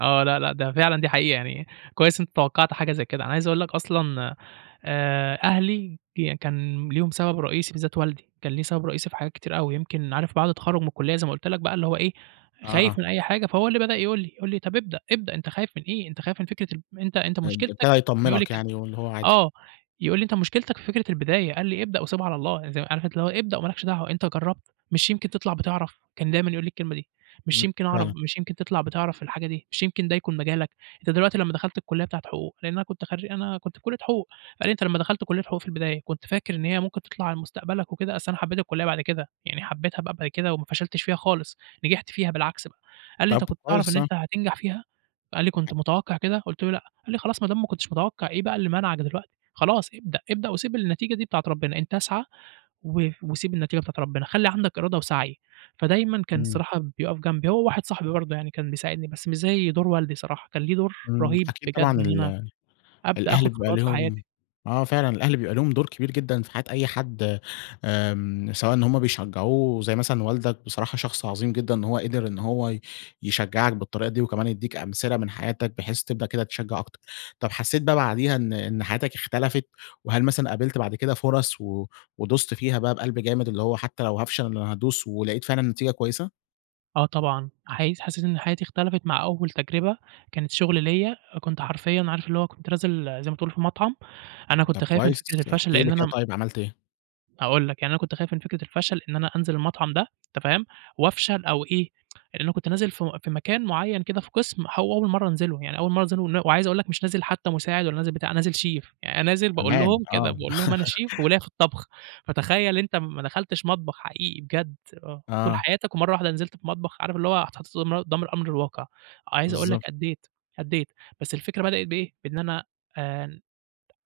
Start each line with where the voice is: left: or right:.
right: آه. لا، لأ ده فعلًا دي حقيقة. يعني كويس أنت توقّعت حاجة زي كده. أنا عايز أقول لك أصلًا، آآ أهلي ي كان ليهم سبب رئيسي بالذات والدي، كان ليه سبب رئيسي في حاجات كتير أوي، يمكن عارف بعد التخرُّج من الكُلّية زي ما قُلت لك بَقى اللي هو إيه،
left: آه.
right: خايف من أي حاجة، فهو اللي بدأ يقول لي، يقول لي: "طَب ابدأ، ابدأ أنت خايف من إيه؟ أنت خايف من فكرة ال أنت أنت
left: ان
right: مُشكلتك" كان
left: ابتدى
right: يقول لي
left: يطمنك
right: كده،
left: يعني واللي هو عادي.
right: آه. يقول لي: "أنت مشكلتك في فكرة البداية." قال لي: "ابدأ وسيبها على الله." يع زي عارف أنت اللي هو "ابدأ وما لكش دعوة، أنت جرّبت؟ مش يمكن تطلع بِتِعرَف؟" كان دايمًا يقول لي الكلمة دي، مش
left: إمم،
right: يمكن أعرف؟
left: فعلًا.
right: "مش يمكن تطلع بِتِعرَف في الحاجة دي؟ مش يمكن ده يكون مجالك؟ أنت دلوقتي لمّا دخلت الكُلّية بتاعة حقوق،" لإن أنا كنت خرّي أنا كنت في كُلّية حقوق، قال لي: "أنت لمّا دخلت كُلّية حقوق في البداية، كنت فاكر إن هي ممكن تطلع على مستقبلك وكده؟" أصل أنا حبّيت الكُلّية بعد كده، يعني حبّيتها بقى بعد كده وما فشلتش فيها خالص، نجحت فيها بالعكس بقى، قال لي: "أنت
left: طَب
right: كنت تعرف
left: كويس،
right: إن
left: آه.
right: أنت هتنجح فيها؟" قال لي:
left: دي
right: "كنت
left: حق
right: متوقّع كده؟" قُلت له: "لأ." قال لي: "خلاص ما دام ما كنتش متوقّع، إيه بقى اللي مانعك دلوقتي؟ خلاص ابدأ، ابدأ وسيب النتيجة دي بتاعة ربنا. أنت اسعَ و وسيب النتيجة بتاعة ربِّنا. خلّي عندك إرادة وسَعي." فدايمًا كان
left: إمم.
right: الصراحة بيقف جنبي، هو وواحد صاحبي برضه يعني كان بيساعدني بس مش زي دور والدي صراحة، كان ليه دور
left: إمم.
right: رهيب
left: أكيد
right: بجد
left: طبعًا
right: إن أنا
left: ال
right: أبدأ
left: الأهل
right: آخُد
left: بيبقى
right: خطوات في حياتي.
left: ليهم آه فعلًا، الأهل بيبقى لهم دور كبير جدًا في حياة أي حد آمم، سواء إن هم بيشجّعوه زي مثلًا والدك، بصراحة شخص عظيم جدًا إن هو قِدِر إن هو ي يشجّعك بالطريقة دي وكمان يدِّيك أمثلة من حياتك بحيث تبدأ كده تشجّع أكتر. طَب حسّيت بَقى بعديها إن إن حياتك اختلفت؟ وهل مثلًا قابلت بعد كده فرص و ودُست فيها بَقى بقلب جامد، اللي هو حتّى لو هافشل أنا هادوس ولقيت فعلًا نتيجة كويسة؟
right: آه طبعًا. حقيس حسّيت إن حياتي اختلفت مع أول تجربة كانت شُغل ليّا، كنت حرفيًا عارف اللي هو كنت نازل زي ما تقول في المطعم، أنا
left: طَب
right: كنت خايف من
left: كويس،
right: فكرة الفشل
left: احكِ
right: لإن
left: لي
right: أنا
left: كده
right: م
left: طيب عملت إيه؟
right: هاقول لك، يعني أنا كنت خايف من فكرة الفشل إن أنا أنزل المطعم ده، أنت فاهم؟ وأفشل أو إيه، لإن كنت نازل في في مكان معيّن كده في قِسْم هو أول مرّة أنزله ون يعني أول مرّة أنزله ون وعايز أقول لك مش نازل حتّى مساعد ولا نازل بتاع، أنا نازل Chef. يعني أنا نازل باقول
left: كمان!
right: لهم كده،
left: آه.
right: باقول لهم: "أنا Chef وليّا في الطبخ." فتخيّل أنت ما دخلتش مطبخ حقيقي بجد، آه، طول
left: آه.
right: حياتك ومرّة واحدة نزلت في مطبخ، عارف اللي هو هتحُط [unintelligible] قُدّام الأمر الواقع. عايز أقول لك
left: بالضبط.
right: أدّيت، أدّيت. بس الفكرة بدأِت بإيه، بإن أنا آآ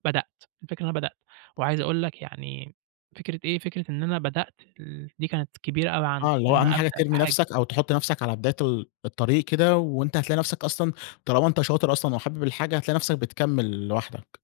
right: بدأت، الفكرة أنا بدأت. وعايز أقول لك يعني فكرة إيه، فكرة إن أنا بدأت ال دي كانت كبيرة أوي
left: آه،
right: عندي،
left: اللي
right: إن
left: هو أهَم
right: أنا أبدأ
left: حاجة
right: في
left: ترمي
right: حاجة.
left: نَفْسك أو تحُط نَفْسك على بداية ال الطريق كده وأنت هتلاقي نَفْسك أصلًا طالما أنت شاطر أصلًا وحابب الحاجة، هتلاقي نَفْسك بتكمّل لوحدك.